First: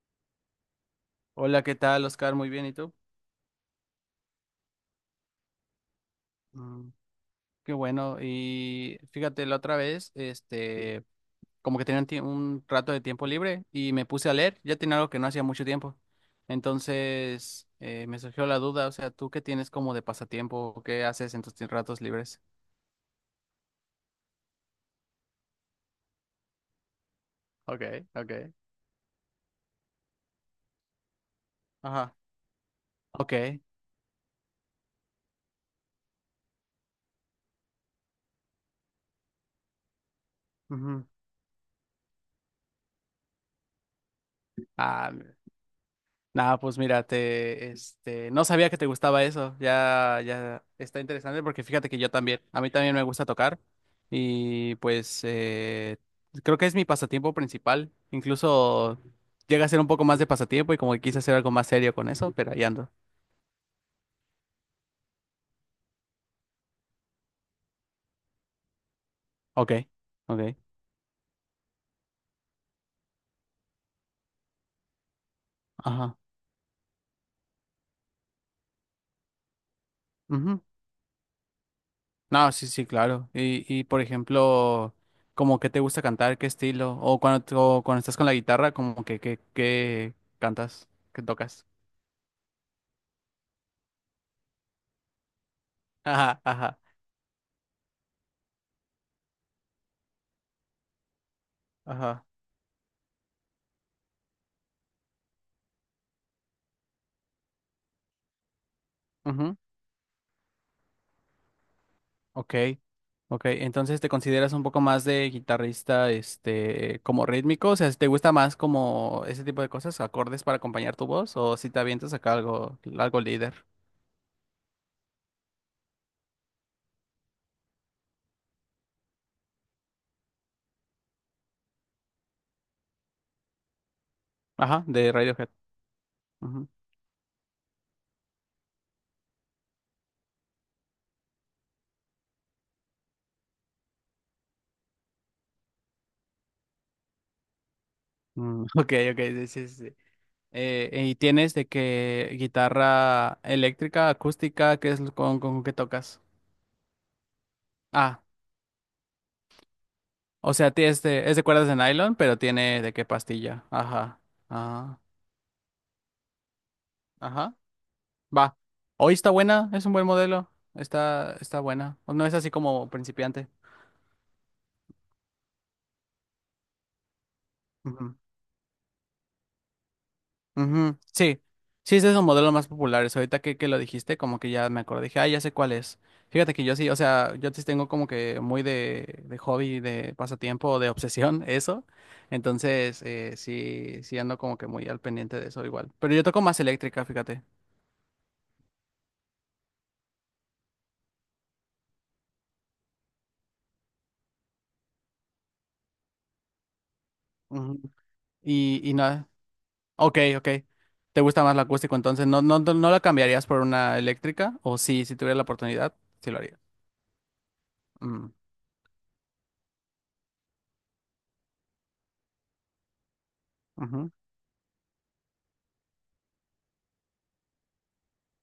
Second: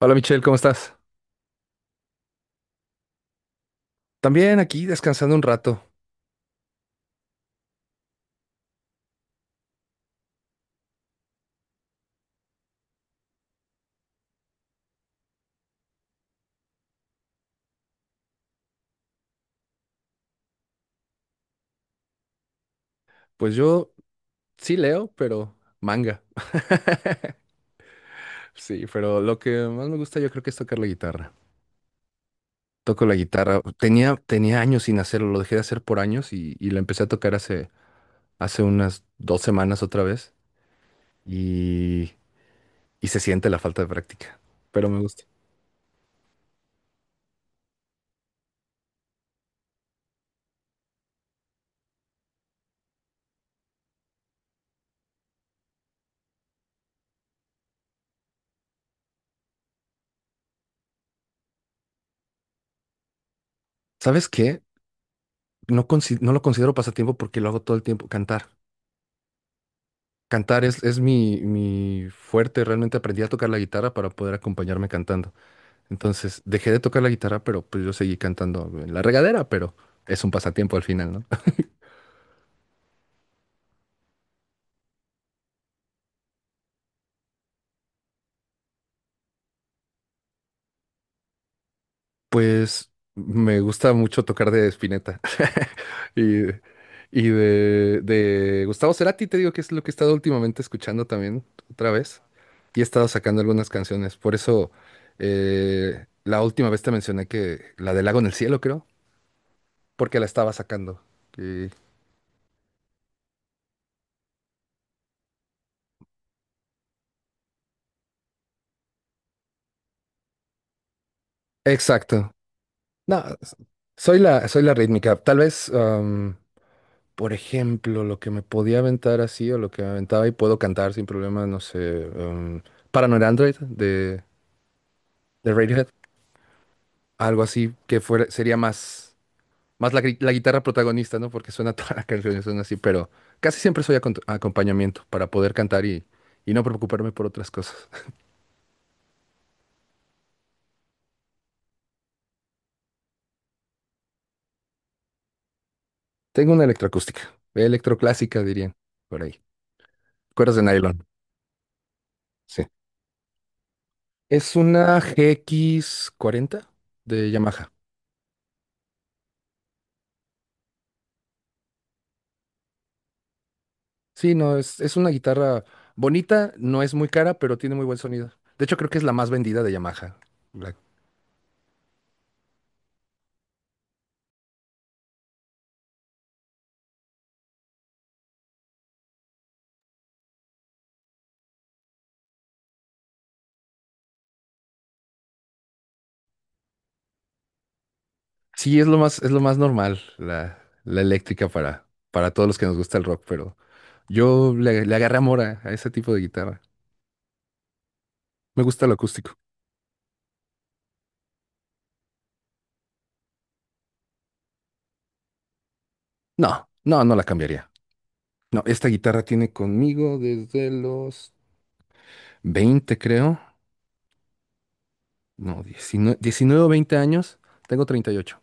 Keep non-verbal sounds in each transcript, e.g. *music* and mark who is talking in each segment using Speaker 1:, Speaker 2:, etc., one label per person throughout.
Speaker 1: Hola Michelle, ¿cómo estás?
Speaker 2: Hola, ¿qué tal, Oscar? Muy bien, ¿y tú?
Speaker 1: También aquí descansando un rato.
Speaker 2: Mm, qué bueno. Y fíjate, la otra vez, como que tenía un rato de tiempo libre y me puse a leer. Ya tenía algo que no hacía mucho tiempo. Entonces, me surgió la duda, o sea, ¿tú qué tienes como de pasatiempo? ¿O ¿Qué haces en tus ratos libres?
Speaker 1: Pues yo sí leo, pero manga.
Speaker 2: Okay, okay.
Speaker 1: Sí, pero lo que más me gusta yo creo que es tocar la guitarra.
Speaker 2: Ajá.
Speaker 1: Toco la guitarra.
Speaker 2: Okay.
Speaker 1: Tenía años sin hacerlo, lo dejé de hacer por años y la empecé a tocar hace, hace unas dos semanas otra vez
Speaker 2: Ujú.
Speaker 1: y, y se siente la falta de práctica, pero me
Speaker 2: Ah,
Speaker 1: gusta.
Speaker 2: nada, pues mira, no sabía que te gustaba eso. Ya, ya está interesante porque fíjate que yo también, a mí también me gusta tocar y pues creo que es mi pasatiempo principal. Incluso llega a ser un poco más de pasatiempo y como que quise hacer algo más serio con eso, pero ahí ando.
Speaker 1: ¿Sabes qué? No, no lo considero pasatiempo porque lo hago todo el tiempo, cantar.
Speaker 2: Ok, ok,
Speaker 1: Cantar es mi, mi fuerte, realmente aprendí a tocar la guitarra para poder acompañarme cantando.
Speaker 2: ajá,
Speaker 1: Entonces dejé de tocar la guitarra, pero pues yo seguí cantando en la regadera, pero es un
Speaker 2: ujú.
Speaker 1: pasatiempo al final, ¿no? *laughs*
Speaker 2: No, sí, sí, claro. Y por ejemplo, como que te gusta cantar, qué estilo, o cuando estás con la guitarra, como que cantas, que tocas.
Speaker 1: Pues me gusta mucho tocar de Spinetta *laughs*
Speaker 2: Ajá,
Speaker 1: y,
Speaker 2: ajá.
Speaker 1: y de Gustavo Cerati, te digo que es lo que he estado últimamente escuchando también otra vez
Speaker 2: Ajá.
Speaker 1: y he estado sacando algunas canciones. Por eso la última vez te mencioné que la del Lago en el Cielo, creo,
Speaker 2: Ujú.
Speaker 1: porque la estaba sacando. Y-
Speaker 2: Ok. Ok. Entonces te consideras un poco más de guitarrista, este, como rítmico. O sea, ¿si te gusta más como ese tipo de cosas, acordes para acompañar tu voz? ¿O si te avientas
Speaker 1: Exacto.
Speaker 2: acá algo, algo
Speaker 1: No,
Speaker 2: líder?
Speaker 1: soy la rítmica. Por ejemplo, lo que me podía aventar así o lo que me aventaba y puedo cantar sin problema, no sé, Paranoid Android
Speaker 2: Ajá, de Radiohead.
Speaker 1: de Radiohead,
Speaker 2: Ujú.
Speaker 1: algo así que fuera, sería más, más la, la guitarra protagonista, ¿no? Porque suena *laughs* toda la canción, y suena así, pero casi siempre soy acompañamiento para poder cantar y no preocuparme por otras cosas. *laughs*
Speaker 2: Mm, *laughs* ok, ok, sí, sí, sí, sí. ¿Y tienes de qué guitarra eléctrica, acústica, qué es lo con qué tocas?
Speaker 1: Tengo una electroacústica,
Speaker 2: Ah,
Speaker 1: electroclásica dirían, por ahí.
Speaker 2: o
Speaker 1: Cuerdas de
Speaker 2: sea,
Speaker 1: nylon,
Speaker 2: es de cuerdas de nylon, pero
Speaker 1: sí.
Speaker 2: tiene de qué pastilla. Ajá.
Speaker 1: Es una
Speaker 2: Ah,
Speaker 1: GX40 de
Speaker 2: ajá.
Speaker 1: Yamaha.
Speaker 2: Va. Hoy está buena, es un buen modelo. Está, está buena. No es así como principiante.
Speaker 1: Sí, no, es una guitarra bonita, no es muy cara, pero tiene muy buen
Speaker 2: Ujú.
Speaker 1: sonido. De hecho, creo que es la más vendida de Yamaha. La-
Speaker 2: Ujú. Sí. Sí, ese es un modelo más populares. Ahorita que lo dijiste, como que ya me acordé. Dije, ah, ya sé cuál es. Fíjate que yo sí, o sea, yo sí tengo como que muy de hobby, de pasatiempo, de obsesión, *laughs* eso. Entonces, sí, sí ando como que muy al pendiente de eso igual. Pero yo toco más eléctrica, fíjate.
Speaker 1: sí, es lo más normal, la eléctrica para todos los que nos gusta el rock, pero yo le, le agarré amor a ese tipo de guitarra.
Speaker 2: Ujú.
Speaker 1: Me gusta
Speaker 2: Y
Speaker 1: lo
Speaker 2: no.
Speaker 1: acústico.
Speaker 2: Ok, ok. ¿Te gusta más la acústico entonces? ¿No, no, no la cambiarías por una eléctrica? ¿O sí, si tuviera la oportunidad, sí lo haría?
Speaker 1: No, no, no la cambiaría.
Speaker 2: Mm,
Speaker 1: No, esta guitarra tiene conmigo desde los 20, creo.
Speaker 2: ujú.
Speaker 1: No, 19, 19 o 20 años. Tengo 38.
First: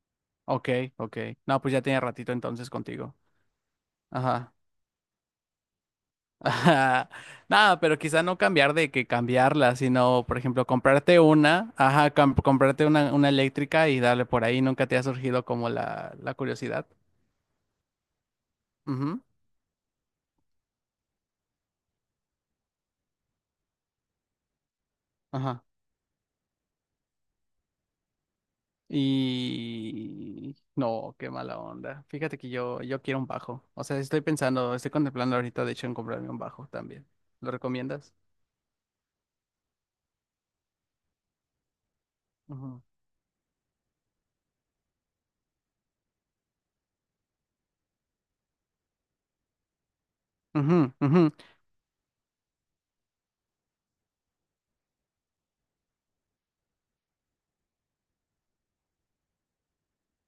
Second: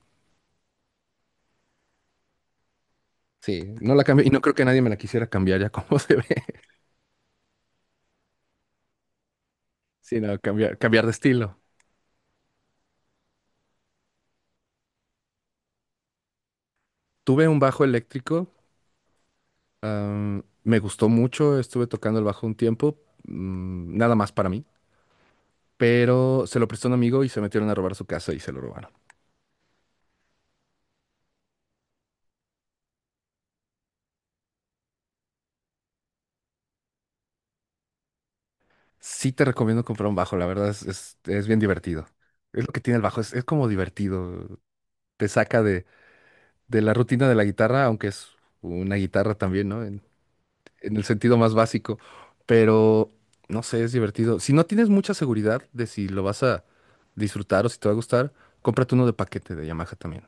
Speaker 2: Ok, ok. No, pues ya tenía ratito entonces contigo.
Speaker 1: Sí, no la cambio y no
Speaker 2: Ajá.
Speaker 1: creo que nadie me la quisiera cambiar ya como *laughs* se ve.
Speaker 2: *laughs* Ajá. Nada, pero quizá no cambiar de que cambiarla,
Speaker 1: Sí,
Speaker 2: sino, por
Speaker 1: no
Speaker 2: ejemplo,
Speaker 1: cambiar, cambiar de
Speaker 2: comprarte
Speaker 1: estilo.
Speaker 2: una, ajá, comprarte una eléctrica y darle por ahí. ¿Nunca te ha surgido como la curiosidad?
Speaker 1: Tuve un bajo eléctrico,
Speaker 2: Ujú.
Speaker 1: me gustó mucho, estuve tocando el bajo un tiempo, nada más para mí,
Speaker 2: Ajá.
Speaker 1: pero se lo prestó un amigo y se metieron a robar su casa y se lo robaron.
Speaker 2: Y no, qué mala onda. Fíjate que yo quiero un bajo. O sea, estoy pensando, estoy contemplando ahorita, de hecho, en comprarme un bajo también. ¿Lo recomiendas?
Speaker 1: Sí te recomiendo comprar un bajo, la verdad es bien divertido. Es lo que
Speaker 2: Ujú.
Speaker 1: tiene el bajo, es como divertido, te saca de la rutina de la guitarra, aunque es una guitarra también, ¿no?
Speaker 2: Ujú,
Speaker 1: En el
Speaker 2: ujú.
Speaker 1: sentido más básico, pero no sé, es divertido. Si no tienes mucha seguridad de si lo vas a disfrutar o si te va a gustar, cómprate uno de paquete de Yamaha también.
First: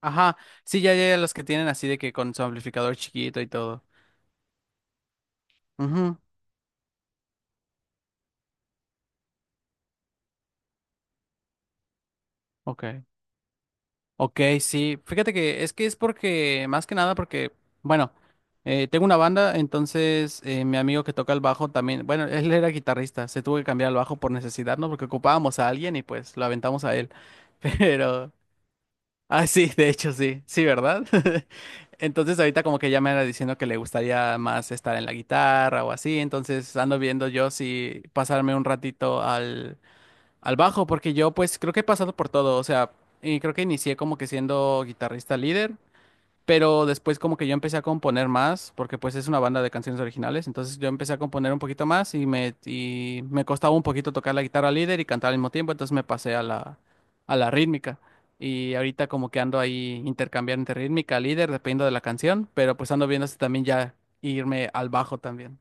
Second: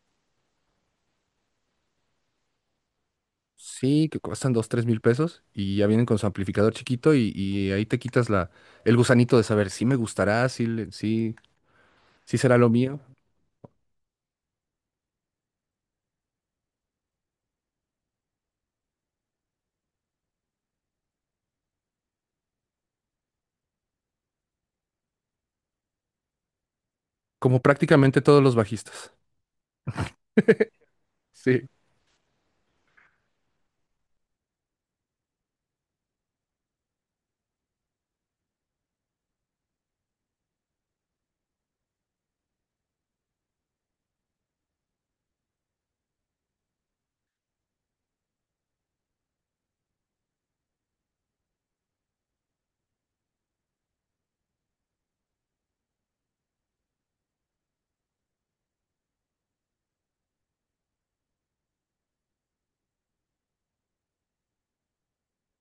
Speaker 2: Ajá. Sí, ya, ya, ya, los que tienen así de que con su amplificador chiquito y todo.
Speaker 1: Sí, que cuestan dos, tres mil pesos y ya vienen
Speaker 2: Ujú.
Speaker 1: con su amplificador chiquito y ahí te quitas la, el gusanito de saber si me gustará, si, si, si será lo
Speaker 2: Ok.
Speaker 1: mío,
Speaker 2: Ok, sí, fíjate que es porque, más que nada porque, bueno, tengo una banda, entonces mi amigo que toca el bajo también, bueno, él era guitarrista, se tuvo que cambiar al bajo por necesidad, ¿no? Porque ocupábamos a alguien y pues lo aventamos a él,
Speaker 1: como
Speaker 2: *laughs*
Speaker 1: prácticamente
Speaker 2: pero,
Speaker 1: todos los bajistas.
Speaker 2: ah, sí, de hecho sí, sí, ¿verdad? *laughs*
Speaker 1: Sí,
Speaker 2: Entonces ahorita como que ya me era diciendo que le gustaría más estar en la guitarra o así, entonces ando viendo yo si pasarme un ratito al al bajo, porque yo pues creo que he pasado por todo, o sea, y creo que inicié como que siendo guitarrista líder, pero después como que yo empecé a componer más, porque pues es una banda de canciones originales, entonces yo empecé a componer un poquito más y me costaba un poquito tocar la guitarra líder y cantar al mismo tiempo, entonces me pasé a la rítmica. Y ahorita como que ando ahí intercambiando entre rítmica, líder, dependiendo de la canción, pero pues ando viendo si también ya irme al bajo también.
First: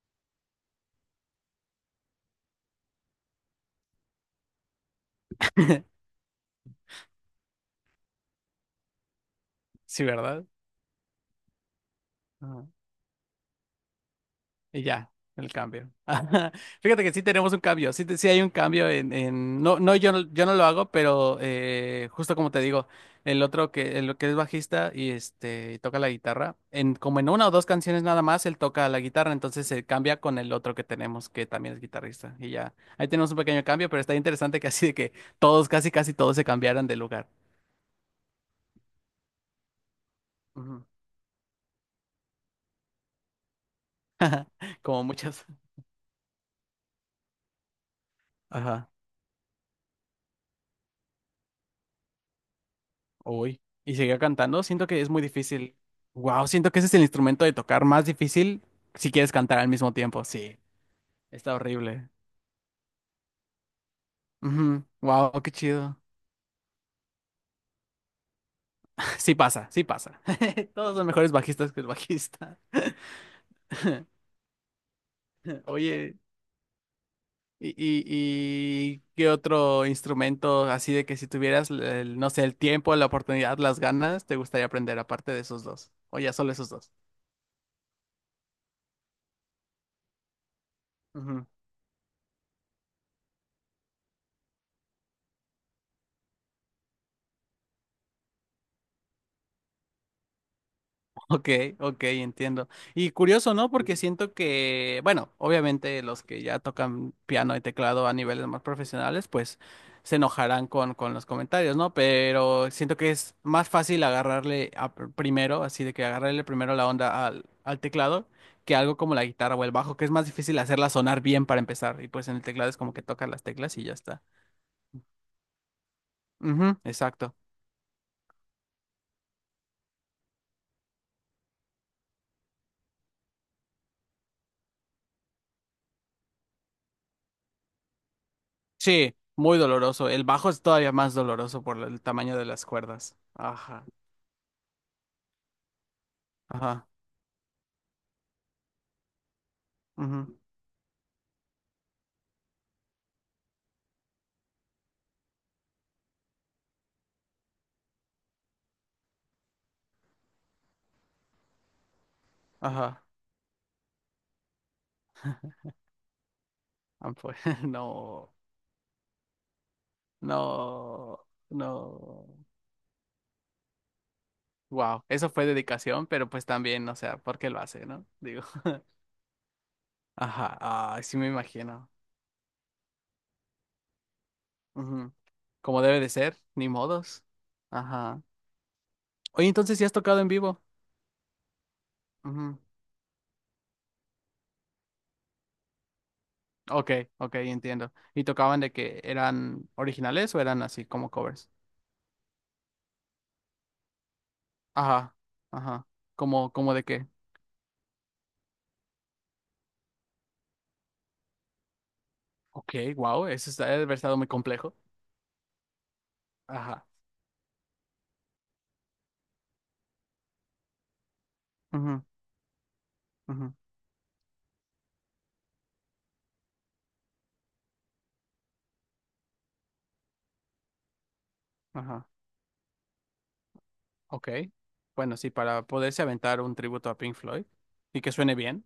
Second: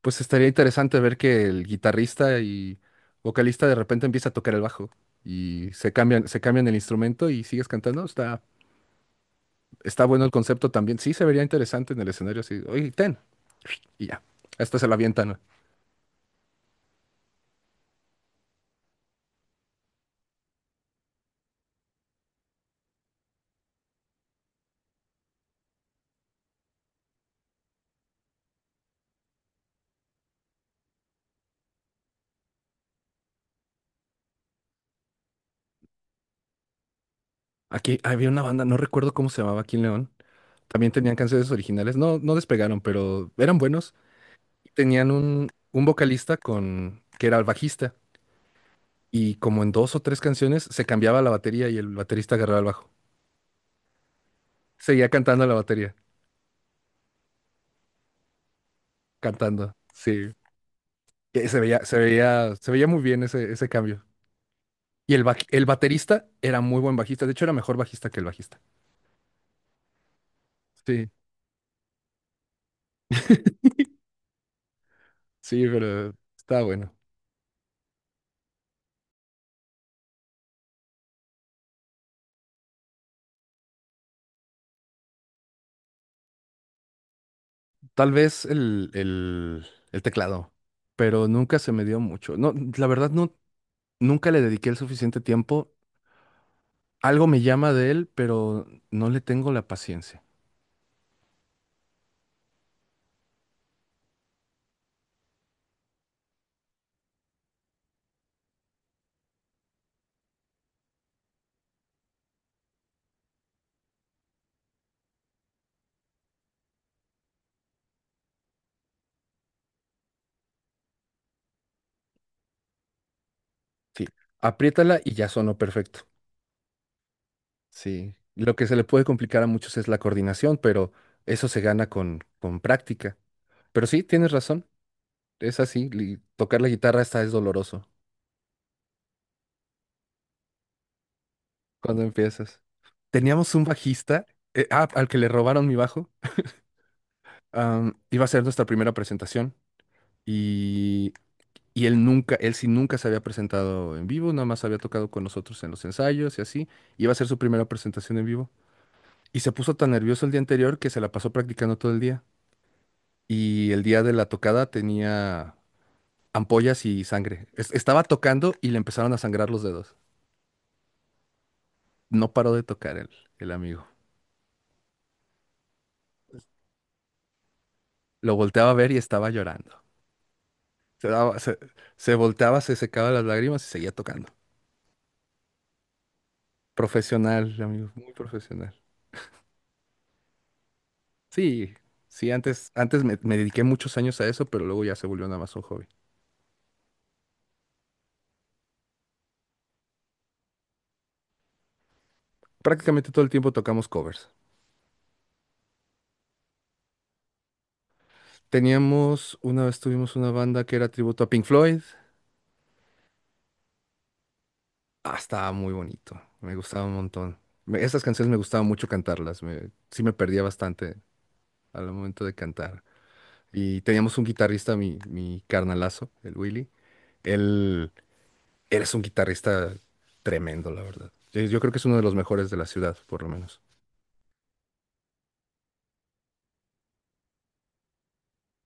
Speaker 1: pues estaría interesante ver que el guitarrista y vocalista de repente empieza a tocar el bajo y
Speaker 2: *laughs*
Speaker 1: se cambian el instrumento y sigues cantando. Está, está
Speaker 2: Sí,
Speaker 1: bueno el
Speaker 2: ¿verdad?
Speaker 1: concepto también. Sí, se vería interesante en el escenario así.
Speaker 2: Ajá.
Speaker 1: Oye, ten. Y ya, hasta
Speaker 2: Y
Speaker 1: se la
Speaker 2: ya,
Speaker 1: avientan.
Speaker 2: el cambio. *laughs* Fíjate que sí tenemos un cambio, sí, sí hay un cambio no, no, yo no lo hago, pero justo como te digo, el otro el que es bajista y este y toca la guitarra, en como en una o dos canciones nada más, él toca la guitarra, entonces se cambia con el otro que tenemos, que también es guitarrista. Y ya, ahí tenemos un pequeño cambio, pero está interesante que así de que todos, casi casi todos se cambiaran de lugar.
Speaker 1: Aquí había una banda, no recuerdo cómo se llamaba aquí en León.
Speaker 2: Ujú.
Speaker 1: También tenían canciones originales. No, no despegaron, pero eran buenos.
Speaker 2: Como
Speaker 1: Tenían
Speaker 2: muchas.
Speaker 1: un vocalista con, que era el bajista.
Speaker 2: Ajá.
Speaker 1: Y como en dos o tres canciones se cambiaba la batería y el baterista agarraba el bajo.
Speaker 2: Uy, y seguía cantando. Siento que
Speaker 1: Seguía
Speaker 2: es muy
Speaker 1: cantando la
Speaker 2: difícil.
Speaker 1: batería,
Speaker 2: Wow, siento que ese es el instrumento de tocar más difícil si quieres cantar al
Speaker 1: cantando.
Speaker 2: mismo tiempo.
Speaker 1: Sí.
Speaker 2: Sí,
Speaker 1: Y
Speaker 2: está
Speaker 1: se veía, se
Speaker 2: horrible.
Speaker 1: veía, se veía muy bien ese, ese cambio. Y el,
Speaker 2: Wow, qué
Speaker 1: el
Speaker 2: chido. *laughs*
Speaker 1: baterista era muy buen bajista. De hecho, era mejor bajista que el bajista.
Speaker 2: Sí pasa, sí pasa. *laughs* Todos son
Speaker 1: Sí,
Speaker 2: mejores bajistas que el bajista. *laughs*
Speaker 1: sí, pero
Speaker 2: Oye,
Speaker 1: está bueno.
Speaker 2: ¿y, y, y qué otro instrumento así de que si tuvieras, el, no sé, el tiempo, la oportunidad, las ganas, te gustaría aprender aparte de esos dos? O ya solo esos dos.
Speaker 1: Tal vez el teclado, pero nunca se me dio mucho. No, la verdad, no. Nunca le dediqué el suficiente tiempo. Algo me llama de él, pero no le tengo la paciencia.
Speaker 2: Ok, ok, entiendo. Y curioso, ¿no? Porque siento que, bueno, obviamente los que ya tocan piano y teclado a niveles más profesionales, pues se enojarán con los comentarios, ¿no? Pero siento que es más fácil agarrarle a primero, así de que agarrarle primero la onda al teclado, que algo como la guitarra o el bajo, que es más difícil hacerla sonar bien para empezar. Y pues en el teclado es como que tocas las teclas y ya
Speaker 1: Sí,
Speaker 2: está.
Speaker 1: apriétala y ya sonó perfecto.
Speaker 2: Ujú, exacto.
Speaker 1: Sí, lo que se le puede complicar a muchos es la coordinación, pero eso se gana con práctica. Pero sí, tienes razón. Es así, tocar la guitarra está es doloroso
Speaker 2: Sí, muy doloroso. El bajo es todavía más doloroso por el
Speaker 1: cuando
Speaker 2: tamaño de
Speaker 1: empiezas.
Speaker 2: las cuerdas.
Speaker 1: Teníamos un
Speaker 2: Ajá.
Speaker 1: bajista, al que le robaron mi bajo.
Speaker 2: Ajá,
Speaker 1: Iba a ser nuestra primera presentación
Speaker 2: ujú,
Speaker 1: y Y él nunca, él sí nunca se había presentado en vivo, nada más había tocado con nosotros en los ensayos y así. Y iba a ser su primera presentación en vivo. Y se puso tan nervioso el día anterior que se la pasó practicando todo el día.
Speaker 2: ajá.
Speaker 1: Y el día de la tocada tenía ampollas y
Speaker 2: Ah, pues,
Speaker 1: sangre.
Speaker 2: *laughs*
Speaker 1: Estaba
Speaker 2: no,
Speaker 1: tocando y le empezaron a sangrar los dedos.
Speaker 2: no,
Speaker 1: No
Speaker 2: no.
Speaker 1: paró de tocar el amigo.
Speaker 2: Wow, eso fue dedicación, pero pues también, o sea, ¿por qué lo hace, no?
Speaker 1: Lo
Speaker 2: Digo,
Speaker 1: volteaba a
Speaker 2: *laughs*
Speaker 1: ver y estaba llorando.
Speaker 2: ajá, ah, sí me
Speaker 1: Se,
Speaker 2: imagino.
Speaker 1: se volteaba, se secaba las lágrimas y seguía tocando.
Speaker 2: Ujú. Como debe de ser, ni modos.
Speaker 1: Profesional, amigo, muy
Speaker 2: Ajá.
Speaker 1: profesional.
Speaker 2: Oye, entonces, ¿sí has tocado en vivo?
Speaker 1: Sí, sí,
Speaker 2: Ujú.
Speaker 1: antes, antes me, me dediqué muchos años a eso, pero luego ya se volvió nada más un hobby.
Speaker 2: Ok, ok, entiendo. ¿Y tocaban de que eran originales o eran así como covers?
Speaker 1: Prácticamente todo el tiempo tocamos covers.
Speaker 2: Ajá, ajá. ¿Cómo, cómo de qué?
Speaker 1: Teníamos, una vez tuvimos una banda que era tributo a Pink Floyd.
Speaker 2: Ok, wow, eso está, debe haber estado muy complejo.
Speaker 1: Ah, estaba muy bonito, me gustaba
Speaker 2: Ajá.
Speaker 1: un montón. Esas canciones me gustaba mucho cantarlas, sí me perdía bastante al
Speaker 2: Ujú,
Speaker 1: momento de cantar.
Speaker 2: ujú,
Speaker 1: Y teníamos un guitarrista, mi carnalazo, el Willy. Él, él es un guitarrista tremendo, la verdad. Yo creo que es uno de
Speaker 2: ajá.
Speaker 1: los mejores de la ciudad, por lo menos.
Speaker 2: Ok. Bueno, sí, para poderse aventar un tributo a Pink Floyd y que suene bien,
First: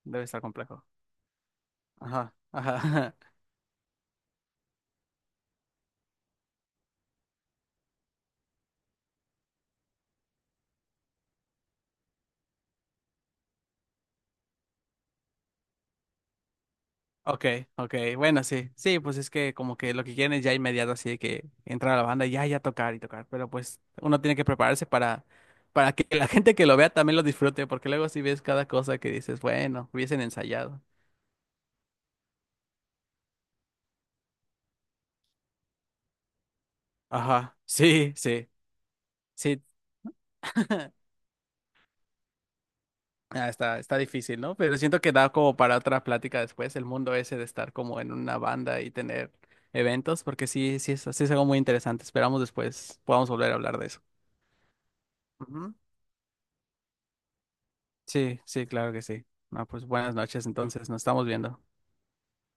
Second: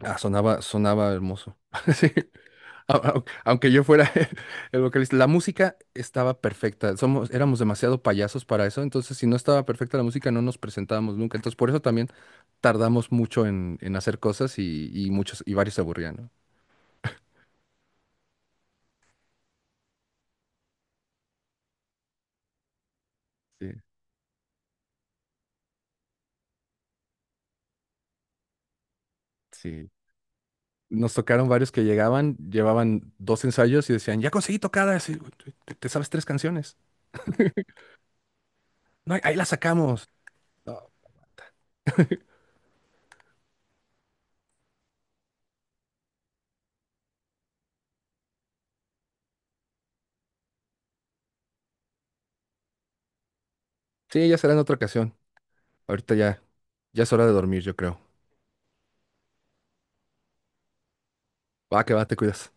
Speaker 1: Ah,
Speaker 2: debe estar
Speaker 1: sonaba,
Speaker 2: complejo.
Speaker 1: sonaba hermoso. *laughs* Sí,
Speaker 2: Ajá, ajá. *laughs*
Speaker 1: aunque yo fuera *laughs* el vocalista, la música estaba perfecta. Somos, éramos demasiado payasos para eso, entonces si no estaba perfecta la música no nos presentábamos nunca. Entonces por eso también tardamos mucho en hacer cosas y muchos y varios se aburrían, ¿no?
Speaker 2: Ok, ok. Bueno, sí. Sí, pues es que como que lo que quieren es ya inmediato así de que entrar a la banda y ya, ya tocar y tocar. Pero
Speaker 1: Sí,
Speaker 2: pues uno tiene que prepararse para que la gente que lo vea también lo disfrute, porque luego si ves cada cosa que dices,
Speaker 1: sí.
Speaker 2: bueno, hubiesen ensayado.
Speaker 1: Nos tocaron varios que llegaban, llevaban dos ensayos y decían, ya conseguí tocadas, y, te sabes tres canciones.
Speaker 2: Ajá.
Speaker 1: *laughs*
Speaker 2: Sí, sí,
Speaker 1: No, ahí las
Speaker 2: sí.
Speaker 1: sacamos. No.
Speaker 2: *laughs* Ah, está, está difícil, ¿no? Pero siento que da como para otra plática después, el mundo ese de estar como en una banda y tener eventos, porque sí, sí es algo muy interesante. Esperamos después podamos volver a hablar de eso.
Speaker 1: Sí, ya será en otra ocasión.
Speaker 2: Ujú.
Speaker 1: Ahorita ya, ya es hora de dormir, yo creo.
Speaker 2: Sí, sí, claro que sí. Ah, pues buenas noches, entonces, nos estamos viendo.
Speaker 1: Va, que va, te cuidas.